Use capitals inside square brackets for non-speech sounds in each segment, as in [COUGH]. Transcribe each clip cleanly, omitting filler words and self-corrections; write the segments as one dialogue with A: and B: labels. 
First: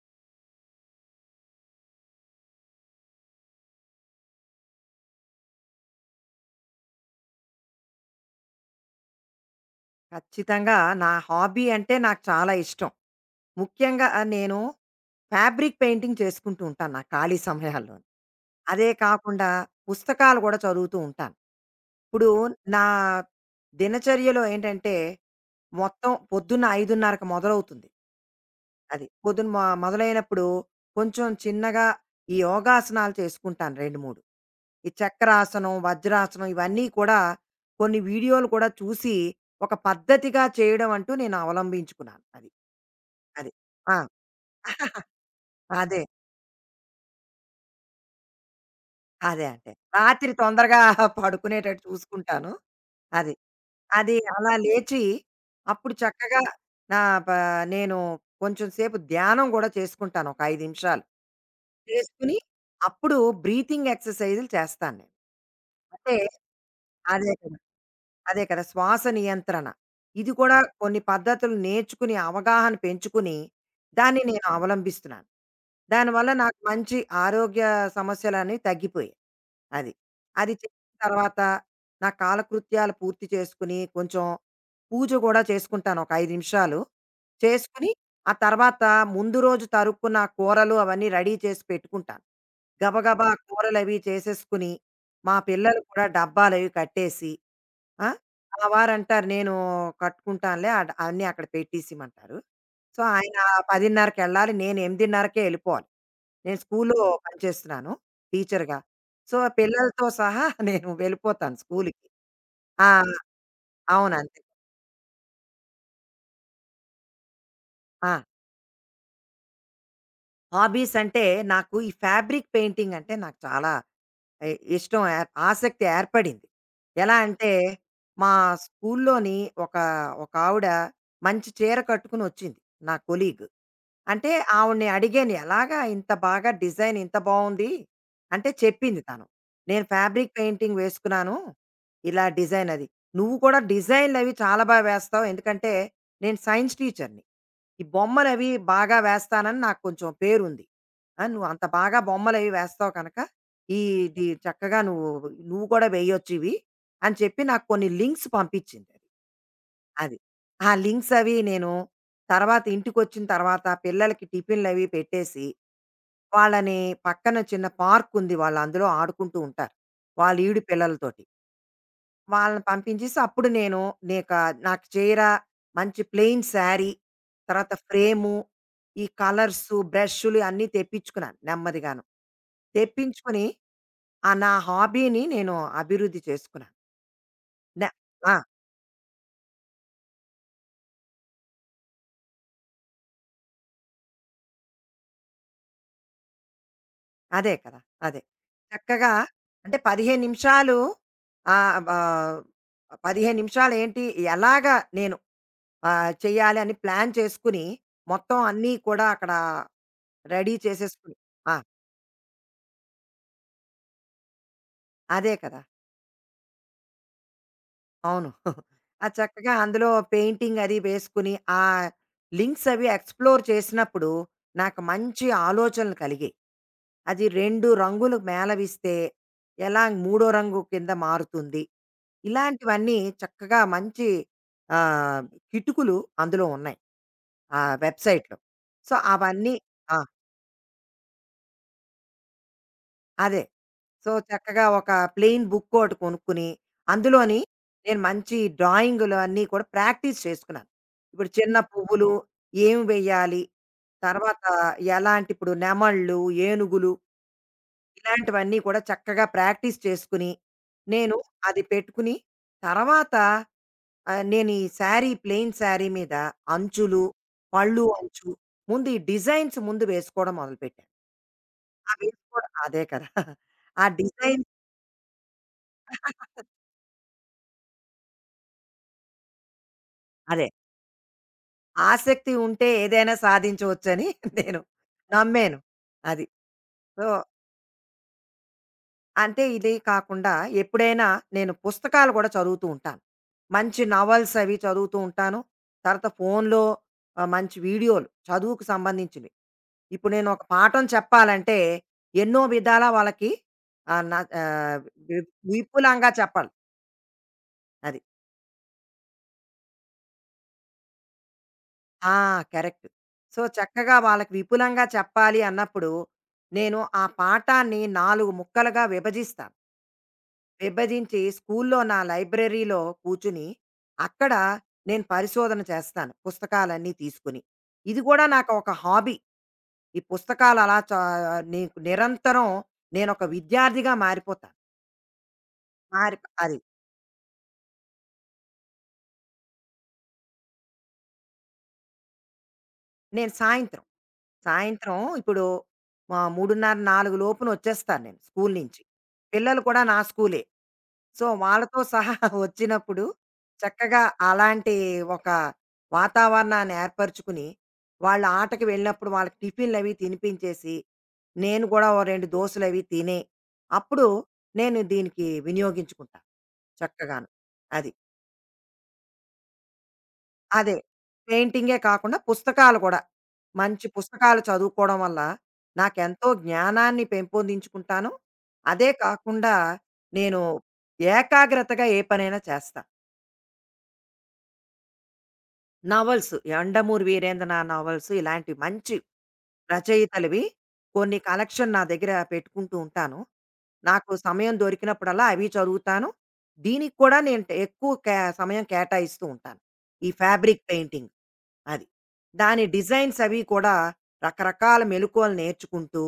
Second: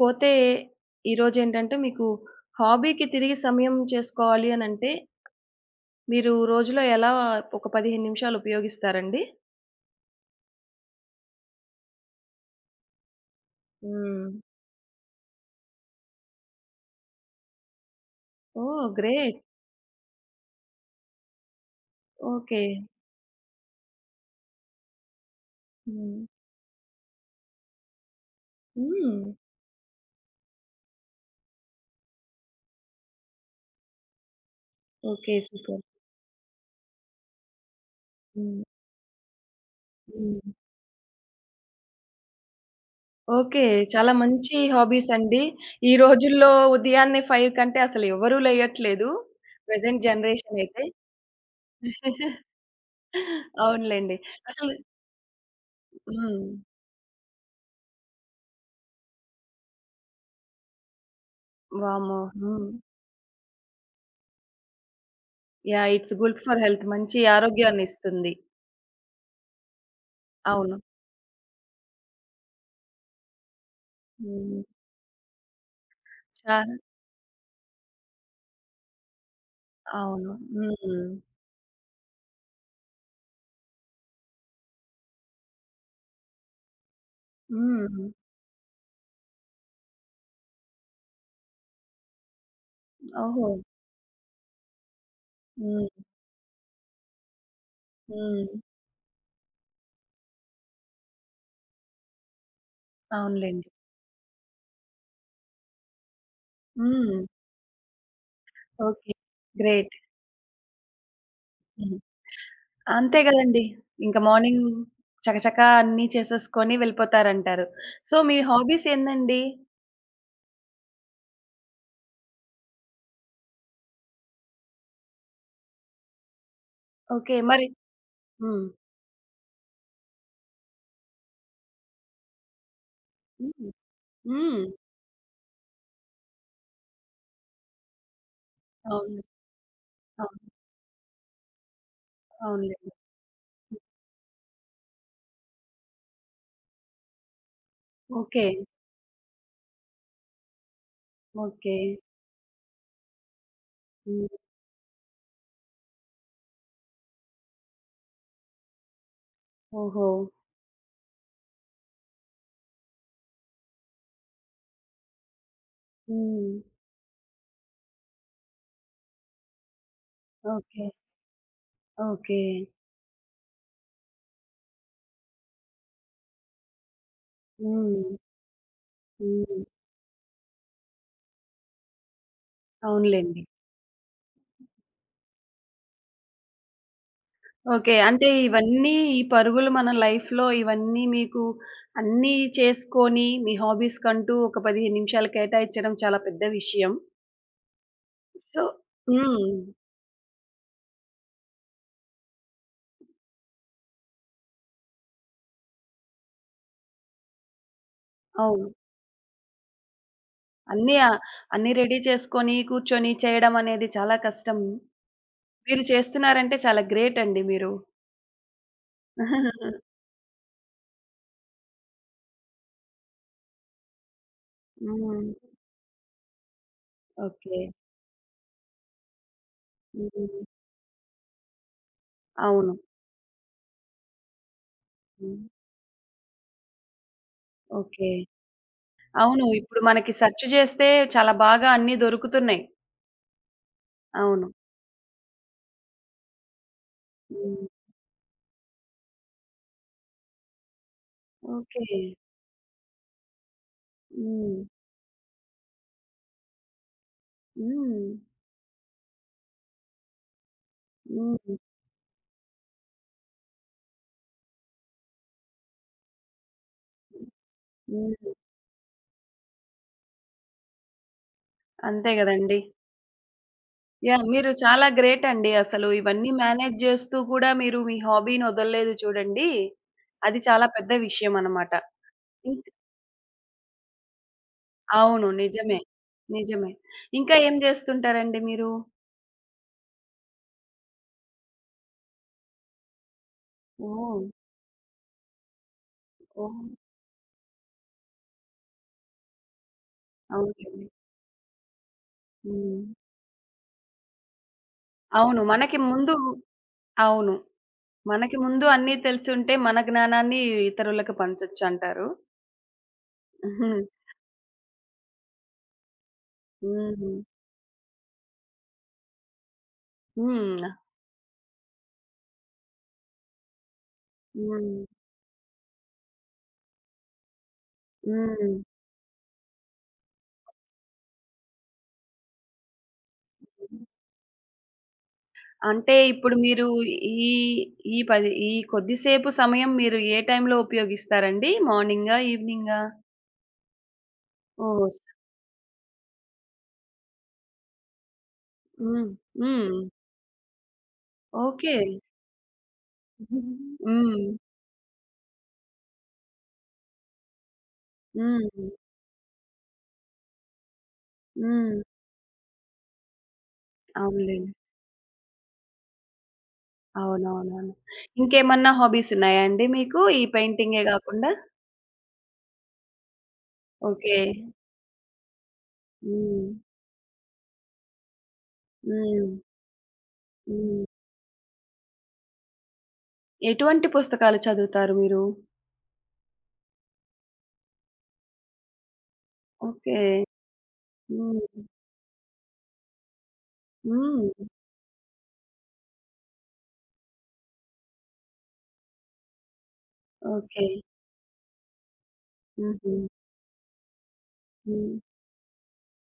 A: పోతే ఈరోజేంటంటే మీకు హాబీకి తిరిగి సమయం చేసుకోవాలి అనంటే, మీరు రోజులో ఎలా ఒక 15 నిమిషాలు ఉపయోగిస్తారండి?
B: ఖచ్చితంగా నా హాబీ అంటే నాకు చాలా ఇష్టం. ముఖ్యంగా
A: హ్మ్.
B: నేను ఫ్యాబ్రిక్ పెయింటింగ్ చేసుకుంటూ ఉంటాను నా ఖాళీ సమయాల్లో.
A: ఓహ్!
B: అదే
A: గ్రేట్.
B: కాకుండా పుస్తకాలు గూడా చదువుతూ ఉంటాను. ఇప్పుడు
A: ఓకే.
B: నా దినచర్యలో ఏంటంటే మొత్తం
A: హ్మ్.
B: పొద్దున్న 5:30కి మొదలవుతుంది. అది.
A: హ్మ్.
B: పొద్దున మొదలైనప్పుడు కొంచెం చిన్నగా ఈ యోగాసనాలు చేసుకుంటాను 2, 3. ఈ
A: ఓకే.
B: చక్రాసనం,
A: సూపర్.
B: వజ్రాసనం ఇవన్నీ కూడా కొన్ని వీడియోలు
A: హ్మ్.
B: కూడా చూసి ఒక పద్ధతిగా
A: హ్మ్.
B: చేయడం అంటూ నేను అవలంబించుకున్నాను. అది. అది.
A: ఓకే.
B: ఆ!
A: చాలా మంచి
B: [LAUGHS]
A: హాబీస్ అండి. ఈ
B: అదే.
A: రోజుల్లో ఉదయాన్నే 5 కంటే అసలు ఎవరూ లేయట్లేదు.
B: అదే అంటే.
A: ప్రెజెంట్
B: రాత్రి
A: జనరేషన్
B: తొందరగా
A: అయితే.
B: [LAUGHS] పడుకునేటట్టు చూసుకుంటాను.
A: [LAUGHS]
B: అది. అది
A: అవునులెండి.
B: అలా
A: అసలు
B: లేచి అప్పుడు చక్కగా
A: హ్మ్.
B: నా ప నేను కొంచెం సేపు ధ్యానం గూడా చేసుకుంటాను ఒక 5 నిమిషాలు.
A: వామ్మో!
B: చేసుకొని
A: హ్మ్.
B: అప్పుడు బ్రీతింగ్ ఎక్సర్‌సైజులు చేస్తాను నేను.
A: యాహ్! ఇట్స్
B: అంటే
A: గుడ్ ఫర్ హెల్త్. మంచి
B: అదే కదా!
A: ఆరోగ్యాన్నిస్తుంది.
B: అదే కదా! శ్వాస నియంత్రణ. ఇది కూడా
A: అవును.
B: కొన్ని పద్ధతులు నేర్చుకుని, అవగాహన పెంచుకుని, దాన్ని నేను
A: హ్మ్.
B: అవలంబిస్తున్నాను. దానివల్ల నాకు
A: చాలా
B: మంచి ఆరోగ్య సమస్యలనేవి తగ్గిపోయాయి. అది.
A: అవును.
B: అది చేసిన
A: హ్మ్.
B: తర్వాత నా కాలకృత్యాలు పూర్తి చేసుకుని, కొంచెం పూజ గూడా చేసుకుంటాను ఒక 5 నిమిషాలు. చేసుకుని,
A: హ్మ్.
B: ఆ తర్వాత ముందు రోజు తరుక్కున్న ఆ కూరలు అవన్నీ రెడీ చేసి పెట్టుకుంటాను. గబగబా
A: ఓహో!
B: కూరలవి చేసేసుకుని, మా పిల్లలు కూడా
A: హ్మ్.
B: డబ్బాలవి కట్టేసి ఆ!
A: హ్మ్.
B: ఆ వారంటారు నేను కట్టుకుంటానులే అడ్ అన్నీ అక్కడ పెట్టేసిమంటారు. సో, ఆయన
A: అవునులెండి.
B: 10:30కెళ్ళాలి. నేను 8:30కే ఎళ్ళిపోవాలి. నేను స్కూల్లో
A: హ్మ్.
B: హ్మ్. పనిచేస్తున్నాను టీచర్‌గా.
A: ఓకే.
B: So,
A: great.
B: పిల్లలతో సహా [LAUGHS] నేను వెళ్ళిపోతాను
A: హ్మ్.
B: స్కూలుకి. ఆ!
A: అంతే గదండీ.
B: అవును.
A: ఇంక
B: అంతే.
A: మార్నింగ్ చకచకా అన్నీ చేసేసుకొని వెళ్ళిపోతారంటారు.
B: ఆ!
A: సో, మీ హాబీస్ ఏందండి?
B: హాబీస్ అంటే నాకు ఈ ఫ్యాబ్రిక్ పెయింటింగ్ అంటే నాకు చాలా ఇ ఇష్టం ఏర్ ఆసక్తి ఏర్పడింది. ఎలా
A: ఓకే.
B: అంటే
A: మరి
B: మా
A: హ్మ్.
B: స్కూల్లోని ఒక ఒకావిడ మంచి చీర కట్టుకునొచ్చింది నా కొలీగ్.
A: హ్మ్.
B: అంటే
A: హ్మ్.
B: ఆవిడని అడిగాను, "ఎలాగా ఇంత బాగా డిజైన్ ఇంత బావుంది?" అంటే చెప్పింది
A: అవును.
B: తను. "నేను ఫ్యాబ్రిక్
A: అవును.
B: పెయింటింగ్ వేసుకున్నాను. ఇలా డిజైన్ అది.
A: అవునులెండి.
B: నువ్వు కూడా డిజైన్‌లవి చాలా బా వేస్తావు. ఎందుకంటే నేను సైన్స్ టీచర్‌ని." ఈ
A: ఓకే.
B: బొమ్మలవి బాగా వేస్తానని నాకు కొంచెం పేరుంది. ఆ! నువ్వు అంత
A: ఓకే.
B: బాగా బొమ్మలవి వేస్తావు కనుక, ఈ ఇది
A: హ్మ్.
B: చక్కగా నువ్వు కూడా వేయొచ్చివి అని చెప్పి నాకు కొన్ని లింక్స్ పంపించింది. అది.
A: ఓహో!
B: అది ఆ లింక్స్ అవి నేను తర్వాత ఇంటికొచ్చిన తర్వాత పిల్లలకి టిఫిన్‌లవి పెట్టేసి,
A: హ్మ్.
B: వాళ్ళని పక్కన చిన్న పార్కుంది. వాళ్ళు అందులో ఆడుకుంటూ ఉంటారు. వాళ్ళ ఈడు
A: ఓకే.
B: పిల్లలతోటి.
A: ఓకే.
B: వాళ్ళని పంపించేసి అప్పుడు నేను నీక నాకు చీర, మంచి ప్లెయిన్ శారీ, తర్వాత
A: హ్మ్.
B: ఫ్రేము, ఈ
A: హ్మ్.
B: కలర్సు, బ్రష్‌లు అన్నీ తెప్పించుకున్నాను నెమ్మదిగాను.
A: అవునులెండి.
B: తెప్పించుకొని ఆ నా హాబీని నేను అభివృద్ధి చేసుకున్నాను. న
A: ఓకే. అంటే
B: ఆ!
A: ఇవన్నీ ఈ పరుగులు మన లైఫ్‌లో ఇవన్నీ మీకు అన్నీ చేసుకొని మీ హాబీస్‌కంటూ ఒక 15 నిమిషాలు కేటాయించడం చాలా పెద్ద విషయం.
B: అదే కదా! అదే.
A: సో
B: చక్కగా
A: హ్మ్.
B: అంటే 15 నిమిషాలు ఆహ్, వ 15 నిమిషాలేంటి ఎలాగా నేను చేయాలి అని ప్లాన్ చేసుకుని మొత్తం
A: అవును.
B: అన్నీ కూడా అక్కడ రెడీ
A: అన్నీ
B: చేసేసుకుని ఆ!
A: అన్నీ రెడీ చేసుకొని కూర్చొని చేయడం అనేది చాలా కష్టం.
B: అదే కదా!
A: మీరు చేస్తున్నారంటే చాలా గ్రేట్ అండి మీరు.
B: అవును. [LAUGHS] ఆ చక్కగా
A: [LAUGHS]
B: అందులో పెయింటింగ్ అది వేసుకుని, ఆ లింక్స్ అవి ఎక్స్‌ప్లోర్ చేసినప్పుడు నాకు మంచి
A: హ్మ్.
B: ఆలోచనలు కలిగాయి. అది
A: ఓకే.
B: 2 రంగులు మేళవిస్తే ఎలా మూడో
A: హ్మ్.
B: రంగు కింద మారుతుంది.
A: అవును.
B: ఇలాంటివన్నీ చక్కగా మంచి ఆహ్,
A: హ్మ్.
B: కిటుకులు అందులో ఉన్నాయి. ఆ
A: ఓకే.
B: వెబ్‌సైట్‌లో. సో
A: అవును.
B: అవన్నీ
A: ఇప్పుడు
B: ఆ!
A: మనకి సెర్చ్ చేస్తే చాలా బాగా అన్నీ దొరుకుతున్నాయి.
B: అదే. సో,
A: అవును.
B: చక్కగా ఒక ప్లెయిన్ బుక్ ఒకటి కొనుక్కుని, అందులోని
A: హ్మ్.
B: నేను మంచి డ్రాయింగులు అన్నీ కూడా ప్రాక్టీస్ చేసుకున్నాను. ఇప్పుడు చిన్న
A: ఓకే.
B: పువ్వులు ఏమి వెయ్యాలి? తర్వాత
A: హ్మ్.
B: ఎలాంటి ఇప్పుడు నెమళ్ళు, ఏనుగులు
A: హ్మ్.
B: ఇలాంటివన్నీ కూడా చక్కగా ప్రాక్టీస్ చేసుకుని, నేను
A: హ్మ్.
B: అది పెట్టుకుని తర్వాత నేను ఈ శారీ ప్లెయిన్ శారీ మీద అంచులు, పళ్ళు అంచు
A: హ్మ్.
B: ముందు ఈ డిజైన్స్ ముందు వేసుకోవడం మొదలుపెట్టాను. ఆ!
A: అంతే
B: వేసి కూడా
A: గదండీ!
B: అదే కదా! ఆ
A: యాహ్!
B: డిజైన్
A: మీరు చాలా గ్రేట్ అండి. అసలు ఇవన్నీ
B: [LAUGHS]
A: మేనేజ్ జేస్తూ కూడా మీరు మీ హాబీని వదలలేదు చూడండి. అది
B: అదే.
A: చాలా పెద్ద విషయం అన్నమాట.
B: ఆసక్తి ఉంటే
A: ఇంక్
B: ఏదైనా సాధించవచ్చని [LAUGHS] నేను
A: అవును.
B: నమ్మాను.
A: నిజమే.
B: అది.
A: నిజమే.
B: సో,
A: ఇంకా ఏం జేస్తుంటారండి మీరు?
B: అంటే ఇది కాకుండా ఎప్పుడైనా నేను పుస్తకాలు కూడా చదువుతూ ఉంటాను. మంచి
A: ఓహ్!
B: నవల్స్ అవి చదువుతూ ఉంటాను. తర్వాత ఫోన్‌లో
A: ఓహ్!
B: మంచి వీడియోలు చదువుకు సంబంధించినవి. ఇప్పుడు నేను ఒక పాఠం
A: అవునండి.
B: చెప్పాలంటే ఎన్నో
A: హ్మ్.
B: విధాలా వాళ్ళకి ఆహ్, న ఆహ్, వి
A: అవును. మనకి
B: విపులంగా
A: ముందు
B: చెప్పాలి.
A: అవును.
B: అది.
A: మనకి ముందు అన్నీ తెలిసుంటే మన జ్ఞానాన్ని ఇతరులకు పంచొచ్చంటారు.
B: ఆ! కరెక్ట్. సో, చక్కగా వాళ్ళకి విపులంగా చెప్పాలి అన్నప్పుడు, నేను ఆ
A: హ్మ్.
B: పాఠాన్ని 4 ముక్కలుగా విభజిస్తాను.
A: హ్మ్.
B: విభజించి స్కూల్లో నా లైబ్రరీలో కూర్చుని, అక్కడ
A: హ్మ్.
B: నేను పరిశోధన చేస్తాను పుస్తకాలన్నీ తీసుకుని. ఇది కూడా
A: హ్మ్.
B: నాకు ఒక హాబీ. ఈ పుస్తకాలు అలా చా ని నిరంతరం నేనొక విద్యార్థిగా మారిపోతాను.
A: అంటే
B: మారి
A: ఇప్పుడు
B: అది.
A: మీరు ఈ ఈ పది ఈ కొద్దిసేపు సమయం మీరు ఏ టైంలో ఉపయోగిస్తారండి? మార్నింగా? ఈవెనింగా?
B: నేను
A: ఓహ్!
B: సాయంత్రం
A: స్
B: ఇప్పుడు 3:30, 4 లోపునొచ్చేస్తాను నేను స్కూలు నుంచి.
A: హ్మ్.
B: పిల్లలు
A: హ్మ్.
B: కూడా నా స్కూలే. So,
A: okay.
B: వాళ్ళతో సహా [LAUGHS] వచ్చినప్పుడు చక్కగా
A: హ్మ్.
B: అలాంటి ఒక వాతావరణాన్ని ఏర్పరుచుకుని, వాళ్ళు ఆటకి
A: హ్మ్.
B: వెళ్ళినప్పుడు వాళ్ళకి టిఫిన్‌లవి తినిపించేసి, నేను
A: హ్మ్.
B: గూడా ఓ 2 దోసలవి తిని, అప్పుడు
A: అవునులెండి.
B: నేను దీనికి వినియోగించుకుంటాను చక్కగాను.
A: అవునవునవును.
B: అది.
A: ఇంకేమన్నా హాబీస్ ఉన్నాయా అండి మీకు? ఈ
B: అదే.
A: పెయింటింగే గాకుండా?
B: పెయింటింగే కాకుండా పుస్తకాలు గూడా. మంచి
A: ఓకే.
B: పుస్తకాలు చదువుకోవడం వల్ల నాకెంతో
A: హ్మ్.
B: జ్ఞానాన్ని పెంపొందించుకుంటాను. అదే
A: హ్మ్.
B: కాకుండా నేను
A: హ్మ్.
B: ఏకాగ్రతగా ఏ పనైనా చేస్తాను.
A: ఎటువంటి పుస్తకాలు చదువుతారు మీరు?
B: నవల్స్. 'యండమూరి వీరేంద్రనాథ్' నవల్స్ ఇలాంటి మంచి
A: ఓకే.
B: రచయితలవి కొన్ని
A: హ్మ్.
B: కలెక్షన్ నా దగ్గర పెట్టుకుంటూ ఉంటాను. నాకు
A: హ్మ్.
B: సమయం దొరికినప్పుడల్లా అవి చదువుతాను. దీనికి కూడా నేను ట్ ఎక్కువ కే సమయం కేటాయిస్తూ ఉంటాను. ఈ ఫ్యాబ్రిక్
A: ఓకే.
B: పెయింటింగ్ అది. దాని
A: హుహు.
B: డిజైన్స్ అవి కూడా రకరకాల
A: హ్మ్.
B: మెళకువలు నేర్చుకుంటూ,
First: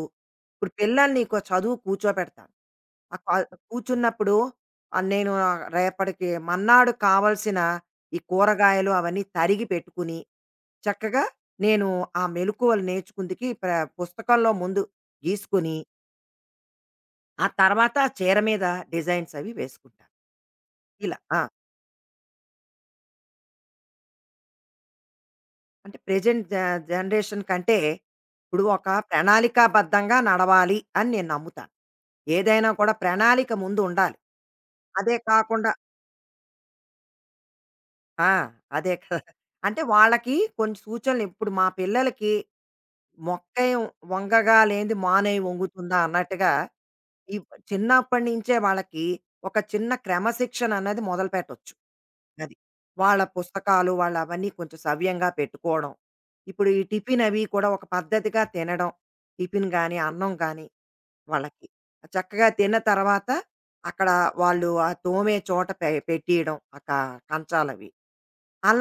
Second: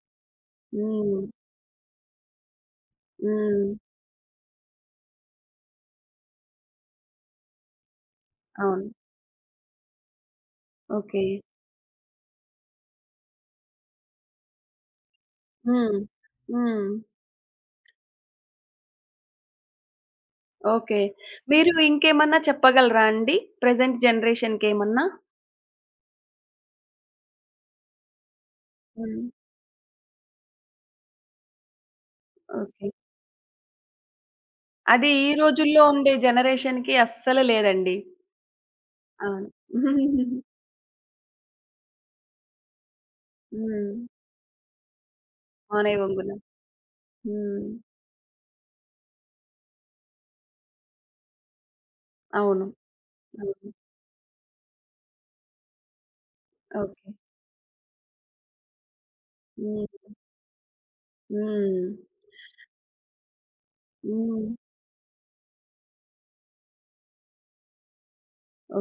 B: ఇప్పుడు
A: హ్మ్.
B: పిల్లల్ని కొ చదువు కూర్చోబెడతాను. ఆ క
A: హ్మ్.
B: కూర్చున్నప్పుడు నేను ఆ రేపటికి మన్నాడు కావాల్సిన ఈ
A: అవును.
B: కూరగాయలు అవన్నీ తరిగి పెట్టుకుని చక్కగా
A: ఓకే.
B: నేను ఆ మెలకువలు నేర్చుకుందికి పుస్తకంలో ముందు గీసుకుని,
A: హ్మ్. హ్మ్.
B: ఆ తర్వాత చీర మీద డిజైన్స్ అవి వేసుకుంటాను.
A: ఓకే.
B: ఇలా. ఆ!
A: మీరు ఇంకేమన్నా చెప్పగలరా అండి? ప్రెజెంట్ జనరేషన్‌కేమన్నా?
B: అంటే ప్రెజెంట్ జ జనరేషన్ కంటే ఇప్పుడు ఒక
A: హ్మ్.
B: ప్రణాళికాబద్ధంగా నడవాలి అని నేను నమ్ముతాను. ఏదైనా
A: ఓకే.
B: కూడా ప్రణాళిక ముందు ఉండాలి.
A: అది
B: అదే
A: ఈ
B: కాకుండా
A: రోజుల్లో ఉండే జనరేషన్‌కి అస్సలు లేదండి.
B: ఆ! అదే కదా!
A: అవును.
B: అంటే వాళ్ళకి
A: [LAUGHS]
B: కొన్ని సూచనలు ఇప్పుడు మా పిల్లలకి మొక్కే
A: హ్మ్.
B: వంగగా లేనిది మానై
A: మౌనే
B: వంగుతుందా
A: వంగున.
B: అన్నట్టుగా ఈ
A: హ్మ్.
B: చిన్నప్పటి నుంచే వాళ్ళకి ఒక చిన్న క్రమశిక్షణ అన్నది మొదలు పెట్టొచ్చు. అది
A: అవును.
B: వాళ్ళ
A: అవును.
B: పుస్తకాలు వాళ్ళ అవన్నీ కొంచెం సవ్యంగా పెట్టుకోవడం, ఇప్పుడు ఈ
A: ఓకే.
B: టిఫిన్ అవి కూడా ఒక పద్ధతిగా తినడం, టిఫిన్ కానీ
A: హ్మ్.
B: అన్నం కానీ వాళ్ళకి
A: హ్మ్.
B: చక్కగా తిన్న తర్వాత అక్కడ
A: హ్మ్.
B: వాళ్ళు ఆ తోమే చోట పెట్టేయడం కంచాలవి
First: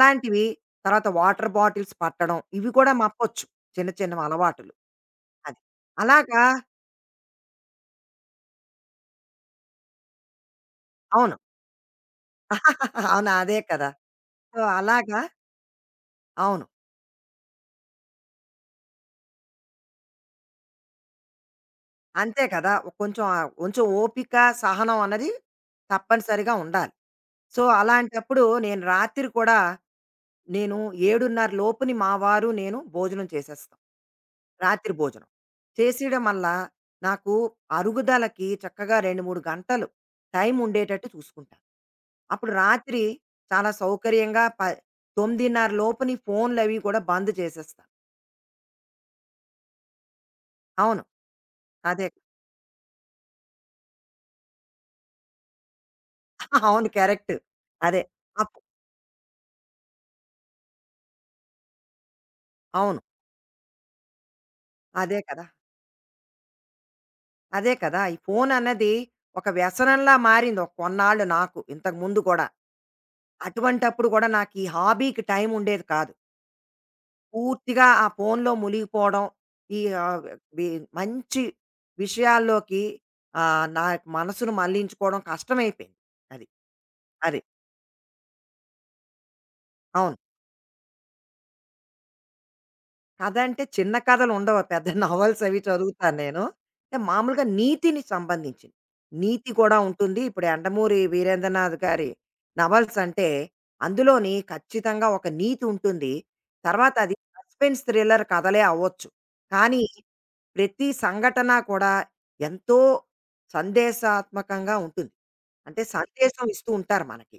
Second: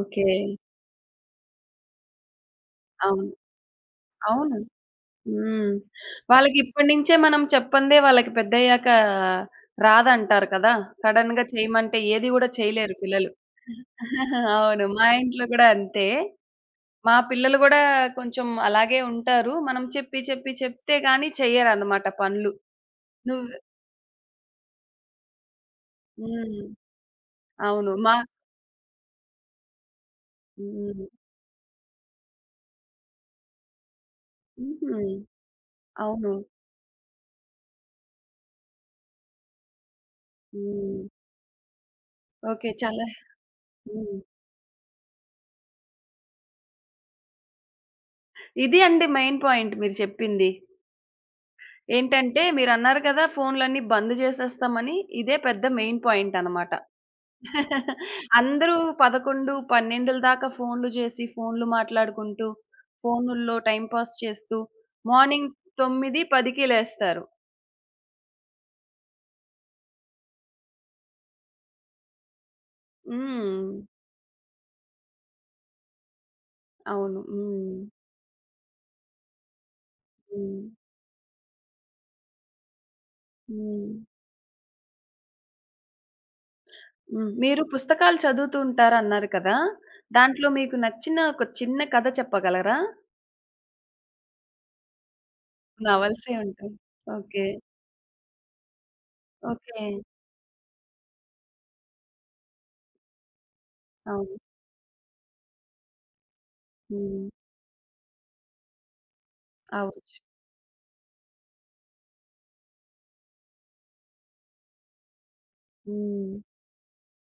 A: ఓకే.
B: తర్వాత వాటర్ బాటిల్స్ పట్టడం ఇవి కూడా
A: అవును.
B: మప్పొచ్చు. చిన్న చిన్న
A: అవును.
B: అలవాటులు. అది.
A: హ్మ్.
B: అలాగా
A: వాళ్ళకి ఇప్పటి నుంచే మనం చెప్పందే వాళ్ళకి పెద్దయ్యాక రాదంటారు కదా!
B: అవును.
A: సడెన్‌గా చేయమంటే ఏది గూడా చేయలేరు
B: [LAUGHS] అవును.
A: పిల్లలు.
B: అదే కదా! సో,
A: అవును. మా
B: అలాగా
A: ఇంట్లో గూడా అంతే.
B: అవును.
A: మా పిల్లలు గూడా కొంచెం అలాగే ఉంటారు. మనం చెప్పి చెప్పి చెప్తే గాని చెయ్యరన్నమాట
B: అంతే
A: పనులు.
B: కదా! కొంచెం
A: నువ్వు
B: కొంచెం ఓపిక, సహనం అన్నది తప్పనిసరిగా
A: హ్మ్.
B: ఉండాలి. సో,
A: అవును. మా
B: అలాంటప్పుడు నేను రాత్రి కూడా నేను
A: హ్మ్.
B: 7:30 లోపుని మా వారు, నేను భోజనం చేసేస్తాం. రాత్రి
A: హుహు.
B: భోజనం. చేసేయడం
A: అవును.
B: వల్ల నాకు అరుగుదలకి చక్కగా 2, 3 గంటలు టైం
A: హ్మ్.
B: ఉండేటట్టు చూసుకుంటాను. అప్పుడు
A: ఓకే.
B: రాత్రి
A: చాలా
B: చాలా
A: హ్మ్.
B: సౌకర్యంగా 9:30 లోపుని ఫోన్‌లవి కూడా బంద్ చేసేస్తా.
A: ఇది అండి మెయిన్ పాయింట్ మీరు చెప్పింది.
B: అవును. అదే.
A: ఏంటంటే మీరన్నారు కదా! ఫోన్‌లన్నీ బంద్ జేసేస్తామని. ఇదే పెద్ద మెయిన్
B: [LAUGHS]
A: పాయింటనమాట.
B: అవును. కరెక్ట్. అదే.
A: [LAUGHS]
B: అప్
A: అందరూ 11, 12ల దాకా ఫోన్‌లు జేసి, ఫోన్‌లు మాట్లాడుకుంటూ,
B: అవును.
A: ఫోనుల్లో టైమ్ పాస్ చేస్తూ,
B: అదే కదా!
A: మార్నింగ్ 9, 10కి లేస్తారు.
B: అదే కదా! ఈ ఫోనన్నది ఒక వ్యసనంలా మారింది ఒక కొన్నాళ్ళు నాకు. ఇంతకు ముందు కూడా.
A: హ్మ్.
B: అటువంటప్పుడు కూడా నాకీ హాబీకి టైం ఉండేది కాదు.
A: అవును. హ్మ్.
B: పూర్తిగా ఆ ఫోన్‌లో మునిగిపోవడం, ఈ ఆహ్,
A: హ్మ్.
B: వి మంచి విషయాల్లోకి ఆహ్, నా
A: హ్మ్.
B: మనసును మళ్లించుకోవడం కష్టమైపోయింది. అది.
A: హ్మ్.
B: అది.
A: మీరు పుస్తకాలు చదువుతూ ఉంటారన్నారు కదా!
B: అవును.
A: దాంట్లో మీకు నచ్చిన ఒక చిన్న కథ చెప్పగలరా?
B: కథ అంటే చిన్న కథలుండవు. పెద్ద నవల్స్ అవి చదువుతాను
A: నవల్సే
B: నేను.
A: ఉంటాయి.
B: అంటే మామూలుగా
A: ఓకే.
B: నీతిని సంబంధించింది. నీతి కూడా
A: ఓకే.
B: ఉంటుంది. ఇప్పుడు 'యండమూరి వీరేంద్రనాథ్' గారి నవల్స్ అంటే, అందులోని
A: అవును.
B: ఖచ్చితంగా ఒక నీతి ఉంటుంది. తర్వాత అది
A: హ్మ్.
B: సస్పెన్స్ థ్రిల్లర్ కథలే అవ్వచ్చు. కానీ
A: అవును.
B: ప్రతి సంఘటన కూడా ఎంతో సందేశాత్మకంగా ఉంటుంది. అంటే
A: హ్మ్.
B: సందేశం ఇస్తూ ఉంటారు మనకి.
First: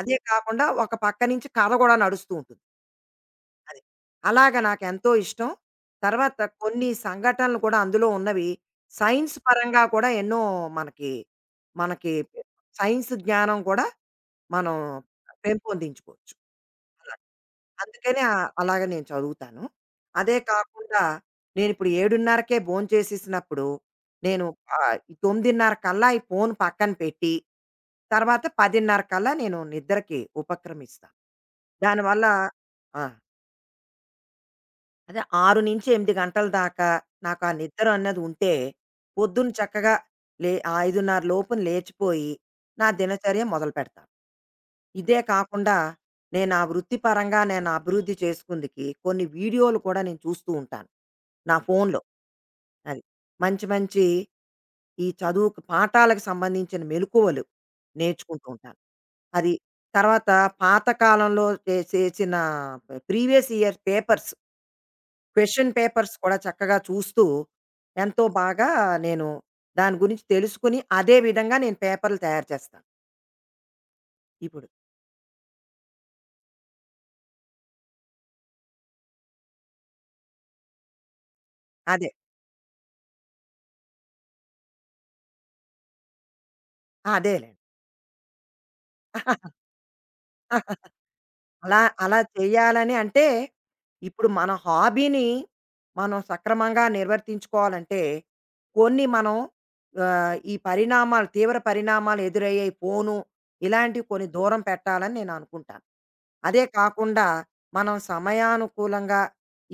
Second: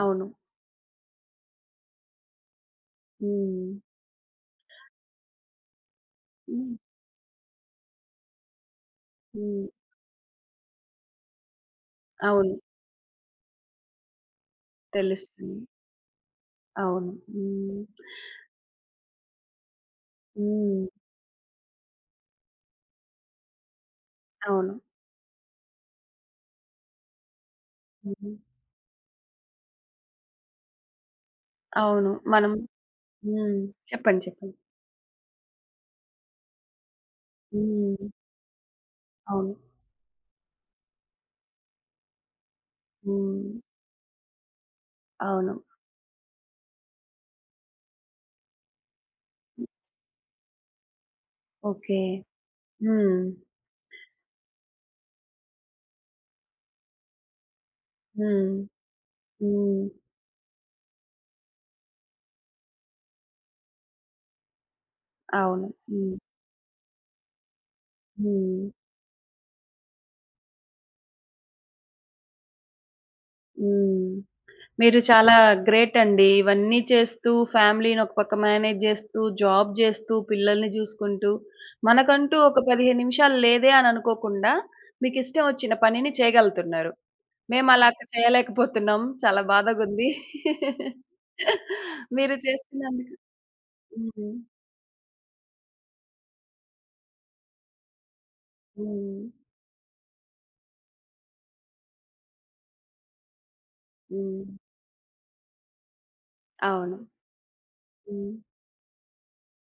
B: అదే
A: అవును.
B: కాకుండా ఒక పక్క నుంచి కథ కూడా నడుస్తూ ఉంటుంది.
A: హ్మ్.
B: అది. అలాగ నాకెంతో ఇష్టం. తర్వాత
A: హ్మ్.
B: కొన్ని సంఘటనలు కూడా అందులో ఉన్నవి సైన్స్
A: హ్మ్.
B: పరంగా కూడా ఎన్నో మనకి, మనకి
A: అవును.
B: సైన్స్ జ్ఞానం కూడా మనం
A: తెలుస్తుంది.
B: పెంపొందించుకోవచ్చు.
A: అవును. హ్మ్.
B: అందుకని ఆ అలాగ నేను చదువుతాను. అదే
A: హ్మ్.
B: కాకుండా నేనిప్పుడు 7:30కే భోంచేసేసినప్పుడు, నేను
A: అవును.
B: ఆహ్, 9:30 కల్లా ఈ ఫోను పక్కన పెట్టి,
A: హ్మ్.
B: తర్వాత 10:30 కల్లా నేను నిద్రకి ఉపక్రమిస్తా.
A: అవును.
B: దానివల్ల
A: మనం
B: ఆ!
A: హ్మ్. చెప్పండి. చెప్పండి.
B: అదే 6-8 గంటల దాకా నాకు ఆ నిద్ర
A: హ్మ్.
B: అన్నది ఉంటే, పొద్దున
A: అవును.
B: చక్కగా లే 5:30 లోపున లేచిపోయి, నా దినచర్య
A: హ్మ్.
B: మొదలుపెడతాను. ఇదే
A: అవును.
B: కాకుండా నేను ఆ వృత్తిపరంగా నేను అభివృద్ధి చేసుకుందుకి కొన్ని వీడియోలు కూడా నేను చూస్తూ ఉంటాను. నా
A: ఓకే.
B: ఫోన్‌లో. అది.
A: హ్మ్.
B: మంచి మంచి ఈ చదువుకు పాఠాలకు సంబంధించిన మెళకువలు నేర్చుకుంటూ
A: హ్మ్.
B: ఉంటాను. అది.
A: హ్మ్.
B: తర్వాత పాత కాలంలో చేసిన ప్రీవియస్ ఇయర్ పేపర్స్
A: అవును.
B: క్వెషన్ పేపర్స్
A: హ్మ్.
B: కూడా చక్కగా చూస్తూ ఎంతో బాగా
A: హ్మ్.
B: నేను దాని గురించి తెలుసుకుని అదే విధంగా నేను పేపర్‌లు తయారు చేస్తాను
A: హ్మ్.
B: ఇప్పుడు.
A: మీరు చాలా గ్రేట్ అండి. ఇవన్నీ చేస్తూ, ఫ్యామిలీని ఒక పక్క మేనేజ్ జేస్తూ, జాబ్ జేస్తూ, పిల్లల్ని జూసుకుంటూ,
B: అదే.
A: మనకంటూ ఒక 15 నిమిషాలు లేదే అని అనుకోకుండా, మీకిష్టం వచ్చిన పనిని చేయగలుగుతున్నారు.
B: అదేలెండి.
A: మేమలా చేయలేకపోతున్నాం. చాలా
B: [LAUGHS]
A: బాధగుంది. [LAUGHS]
B: అలా అలా
A: మీరు
B: చేయాలని
A: చేస్తున్నందుకు
B: అంటే, ఇప్పుడు
A: హ్మ్.
B: మన హాబీని మనం సక్రమంగా నిర్వర్తించుకోవాలంటే, కొన్ని
A: హ్మ్.
B: మనం ఈ పరిణామాలు తీవ్ర పరిణామాలు ఎదురయ్యే ఫోను, ఇలాంటివి కొన్ని
A: హ్మ్.
B: దూరం పెట్టాలని నేను అనుకుంటాను. అదే
A: అవును.
B: కాకుండా మనం
A: హ్మ్.
B: సమయానుకూలంగా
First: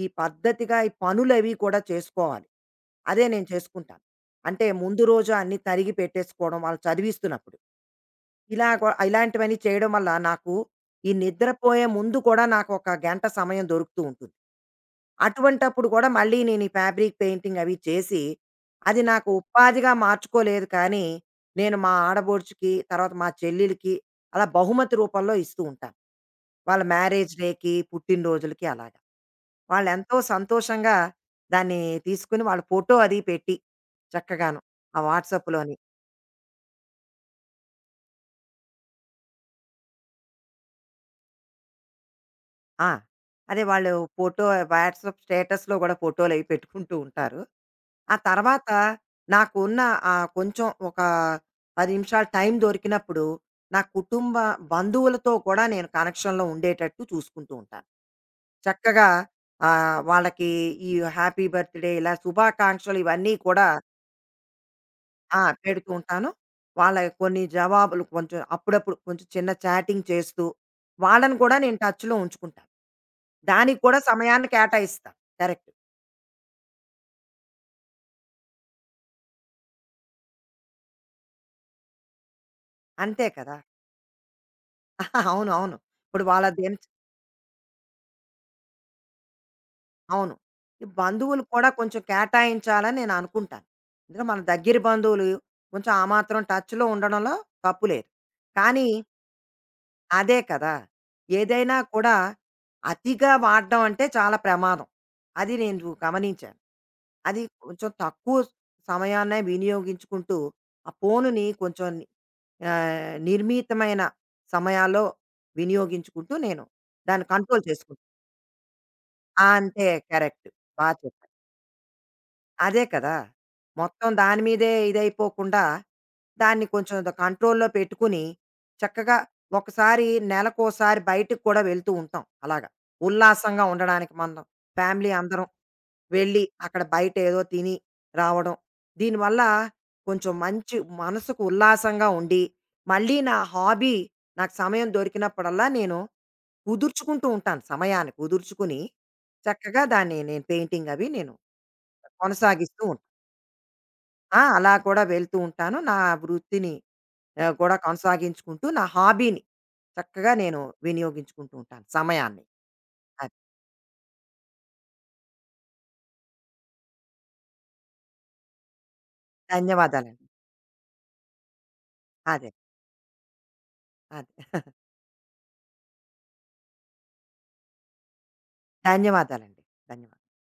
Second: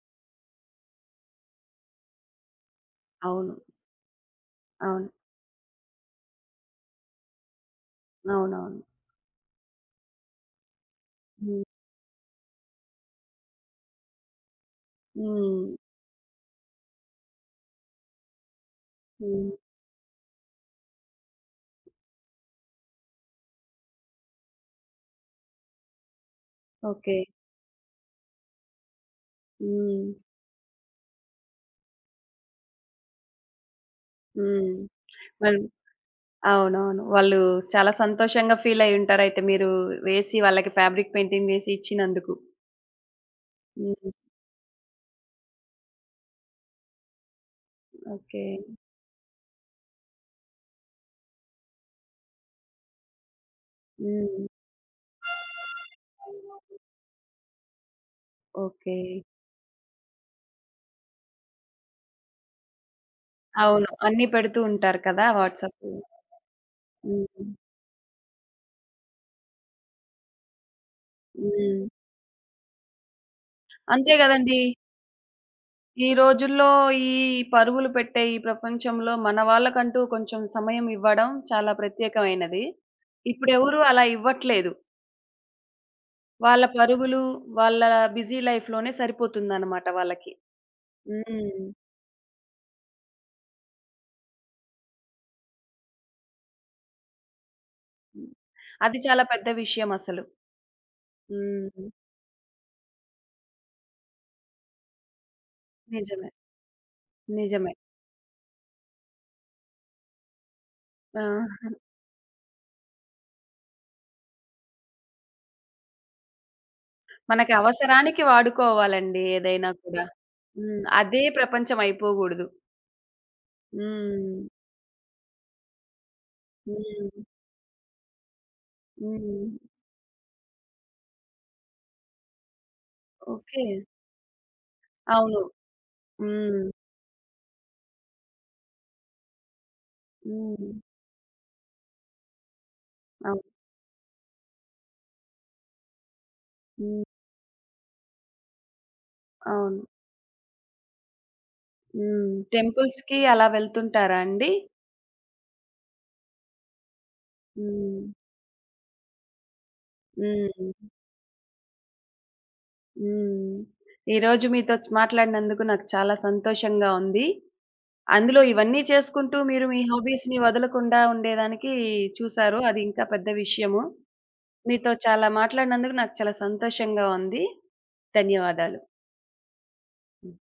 B: ఈ పద్ధతిగా ఈ పనులవి కూడా చేసుకోవాలి. అదే నేను
A: అవును.
B: చేసుకుంటాను. అంటే ముందు
A: అవును.
B: రోజు అన్నీ తరిగి పెట్టేసుకోవడం, వాళ్ళు చదివిస్తున్నప్పుడు.
A: అవునవును.
B: ఇలాంటివన్నీ చేయడం వల్ల నాకు ఈ
A: హ్మ్.
B: నిద్రపోయే ముందు కూడా నాకొక గంట సమయం దొరుకుతూ ఉంటుంది.
A: హ్మ్.
B: అటువంటప్పుడు కూడా మళ్ళీ నేను ఈ ఫ్యాబ్రిక్ పెయింటింగ్ అవి చేసి, అది నాకు
A: హ్మ్.
B: ఉపాధిగా మార్చుకోలేదు కానీ, నేను మా ఆడబొడుచుకి, తర్వాత మా చెల్లెలికి అలా బహుమతి రూపంలో ఇస్తూ ఉంటాను. వాళ్ళ
A: ఓకే.
B: మ్యారేజ్ డేకి, పుట్టినరోజులకి అలాగా.
A: హ్మ్.
B: వాళ్ళెంతో సంతోషంగా దాన్ని తీసుకుని వాళ్ళ ఫోటో అది పెట్టి చక్కగాను.
A: హ్మ్.
B: ఆ
A: మరి
B: వాట్సాప్‌లోని.
A: అవునవును. వాళ్ళు చాలా సంతోషంగా ఫీలయ్యి ఉంటారయితే మీరు వేసి వాళ్ళకి ఫ్యాబ్రిక్ పెయింటింగ్ వేసి ఇచ్చినందుకు.
B: ఆ! అదే వాళ్ళు
A: హ్మ్.
B: ఫోటో వాట్సాప్ స్టేటస్‌లో గూడా ఫోటోలవి పెట్టుకుంటూ ఉంటారు. ఆ
A: ఓకే.
B: తర్వాత నాకున్న కొంచెం ఒక 10 నిమిషాలు టైం దొరికినప్పుడు, నా కుటుంబ
A: హ్మ్.
B: బంధువులతో కూడా నేను కనెక్షన్‌లో ఉండేటట్టు చూసుకుంటూ ఉంటాను.
A: ఓకే.
B: చక్కగా వాళ్ళకి ఈ హ్యాపీ బర్త్‌డే ఇలా శుభాకాంక్షలు ఇవన్నీ కూడా
A: అవును. అన్నీ పెడుతూ ఉంటారు కదా!
B: ఆ! పెడుతూ
A: వాట్సాప్‌లో.
B: ఉంటాను. వాళ్ళ కొన్ని
A: హ్మ్.
B: జవాబులు కొంచెం అప్పుడప్పుడు కొంచెం చిన్న చాటింగ్ చేస్తూ, వాళ్ళని కూడా నేను
A: హ్మ్.
B: టచ్‌లో ఉంచుకుంటాను. దానికి కూడా
A: అంతే
B: సమయాన్ని
A: గదండీ!
B: కేటాయిస్తా. కరెక్ట్.
A: ఈ రోజుల్లో ఈ పరుగులు పెట్టే ఈ ప్రపంచంలో మన వాళ్ళకంటూ కొంచెం సమయం ఇవ్వడం చాలా ప్రత్యేకమైనది.
B: అంతే కదా!
A: ఇప్పుడెవరు అలా ఇవ్వట్లేదు.
B: [LAUGHS] ఆహా, అవును. అవును. ఇప్పుడు వాళ్ళ
A: వాళ్ళ
B: దిన
A: పరుగులు, వాళ్ళ బిజీ లైఫ్‌లోనే సరిపోతుందన్నమాట వాళ్ళకి.
B: అవును. ఈ బంధువులు
A: హ్మ్.
B: కూడా కొంచెం కేటాయించాలని నేను అనుకుంటాను. ఎందుకంటే మన దగ్గర బంధువులు కొంచెం ఆ మాత్రం టచ్‌లో ఉండడంలో తప్పు లేదు.
A: హ్మ్.
B: కానీ
A: అది చాలా పెద్ద విషయమసలు.
B: అదే కదా! ఏదైనా
A: హ్మ్.
B: కూడా అతిగా వాడడం అంటే చాలా ప్రమాదం. అది నేను
A: నిజమే.
B: గమనించాను. అది
A: నిజమే.
B: కొంచెం తక్కువ సమయాన్నే వినియోగించుకుంటూ, ఆ
A: ఆ!
B: ఫోనుని కొంచెం నిర్మితమైన సమయాల్లో వినియోగించుకుంటూ నేను దాన్ని
A: మనకి
B: కంట్రోల్ చేసుకుంటా.
A: అవసరానికి వాడుకోవాలండి ఏదైనా
B: అంతే
A: కూడా.
B: కరెక్ట్.
A: హ్మ్.
B: బా
A: అదే
B: చెప్పావు.
A: ప్రపంచం అయిపోగూడదు.
B: అదే కదా! మొత్తం దాని
A: హ్మ్.
B: మీదే ఇదైపోకుండా, దాన్ని కొంచెం
A: హ్మ్.
B: కంట్రోల్‌లో పెట్టుకుని, చక్కగా
A: హ్మ్.
B: ఒకసారి నెలకోసారి బయటికి కూడా వెళ్తూ ఉంటాం అలాగా. ఉల్లాసంగా
A: ఓకే.
B: ఉండడానికి మనం ఫ్యామిలీ
A: అవును.
B: అందరం వెళ్ళి,
A: హ్మ్.
B: అక్కడ బయట ఏదో తిని రావడం. దీనివల్ల కొంచెం
A: హ్మ్.
B: మంచి మనసుకు ఉల్లాసంగా ఉండి, మళ్ళీ నా
A: అవును.
B: హాబీ నాకు సమయం దొరికినప్పుడల్లా నేను
A: హ్మ్.
B: కుదుర్చుకుంటూ ఉంటాను సమయాన్ని. కుదుర్చుకుని
A: అవును.
B: చక్కగా దాన్ని నేను పెయింటింగ్ అవి నేను
A: హ్మ్.
B: కొనసాగిస్తూ ఉంటాను.
A: టెంపుల్స్‌కి అలా వెళ్తుంటారా
B: ఆ!
A: అండి?
B: అలా కూడా వెళ్తూ ఉంటాను. నా వృత్తిని కూడా
A: హ్మ్.
B: కొనసాగించుకుంటూ నా హాబీని చక్కగా నేను
A: హ్మ్.
B: వినియోగించుకుంటూ ఉంటాను సమయాన్ని. అది.
A: హ్మ్. ఈరోజు మీతో చ్ మాట్లాడినందుకు నాకు చాలా సంతోషంగా ఉంది. అందులో ఇవన్నీ చేసుకుంటూ మీరు మీ
B: ధన్యవాదాలండి.
A: హాబీస్‌ని వదలకుండా ఉండేదానికి
B: అదే.
A: చూసారు. అది ఇంకా పెద్ద విషయము.
B: అదే. [LAUGHS]
A: మీతో చాలా మాట్లాడినందుకు నాకు చాలా సంతోషంగా ఉంది. ధన్యవాదాలు.
B: ధన్యవాదాలండి. ధన్యవాదాలు.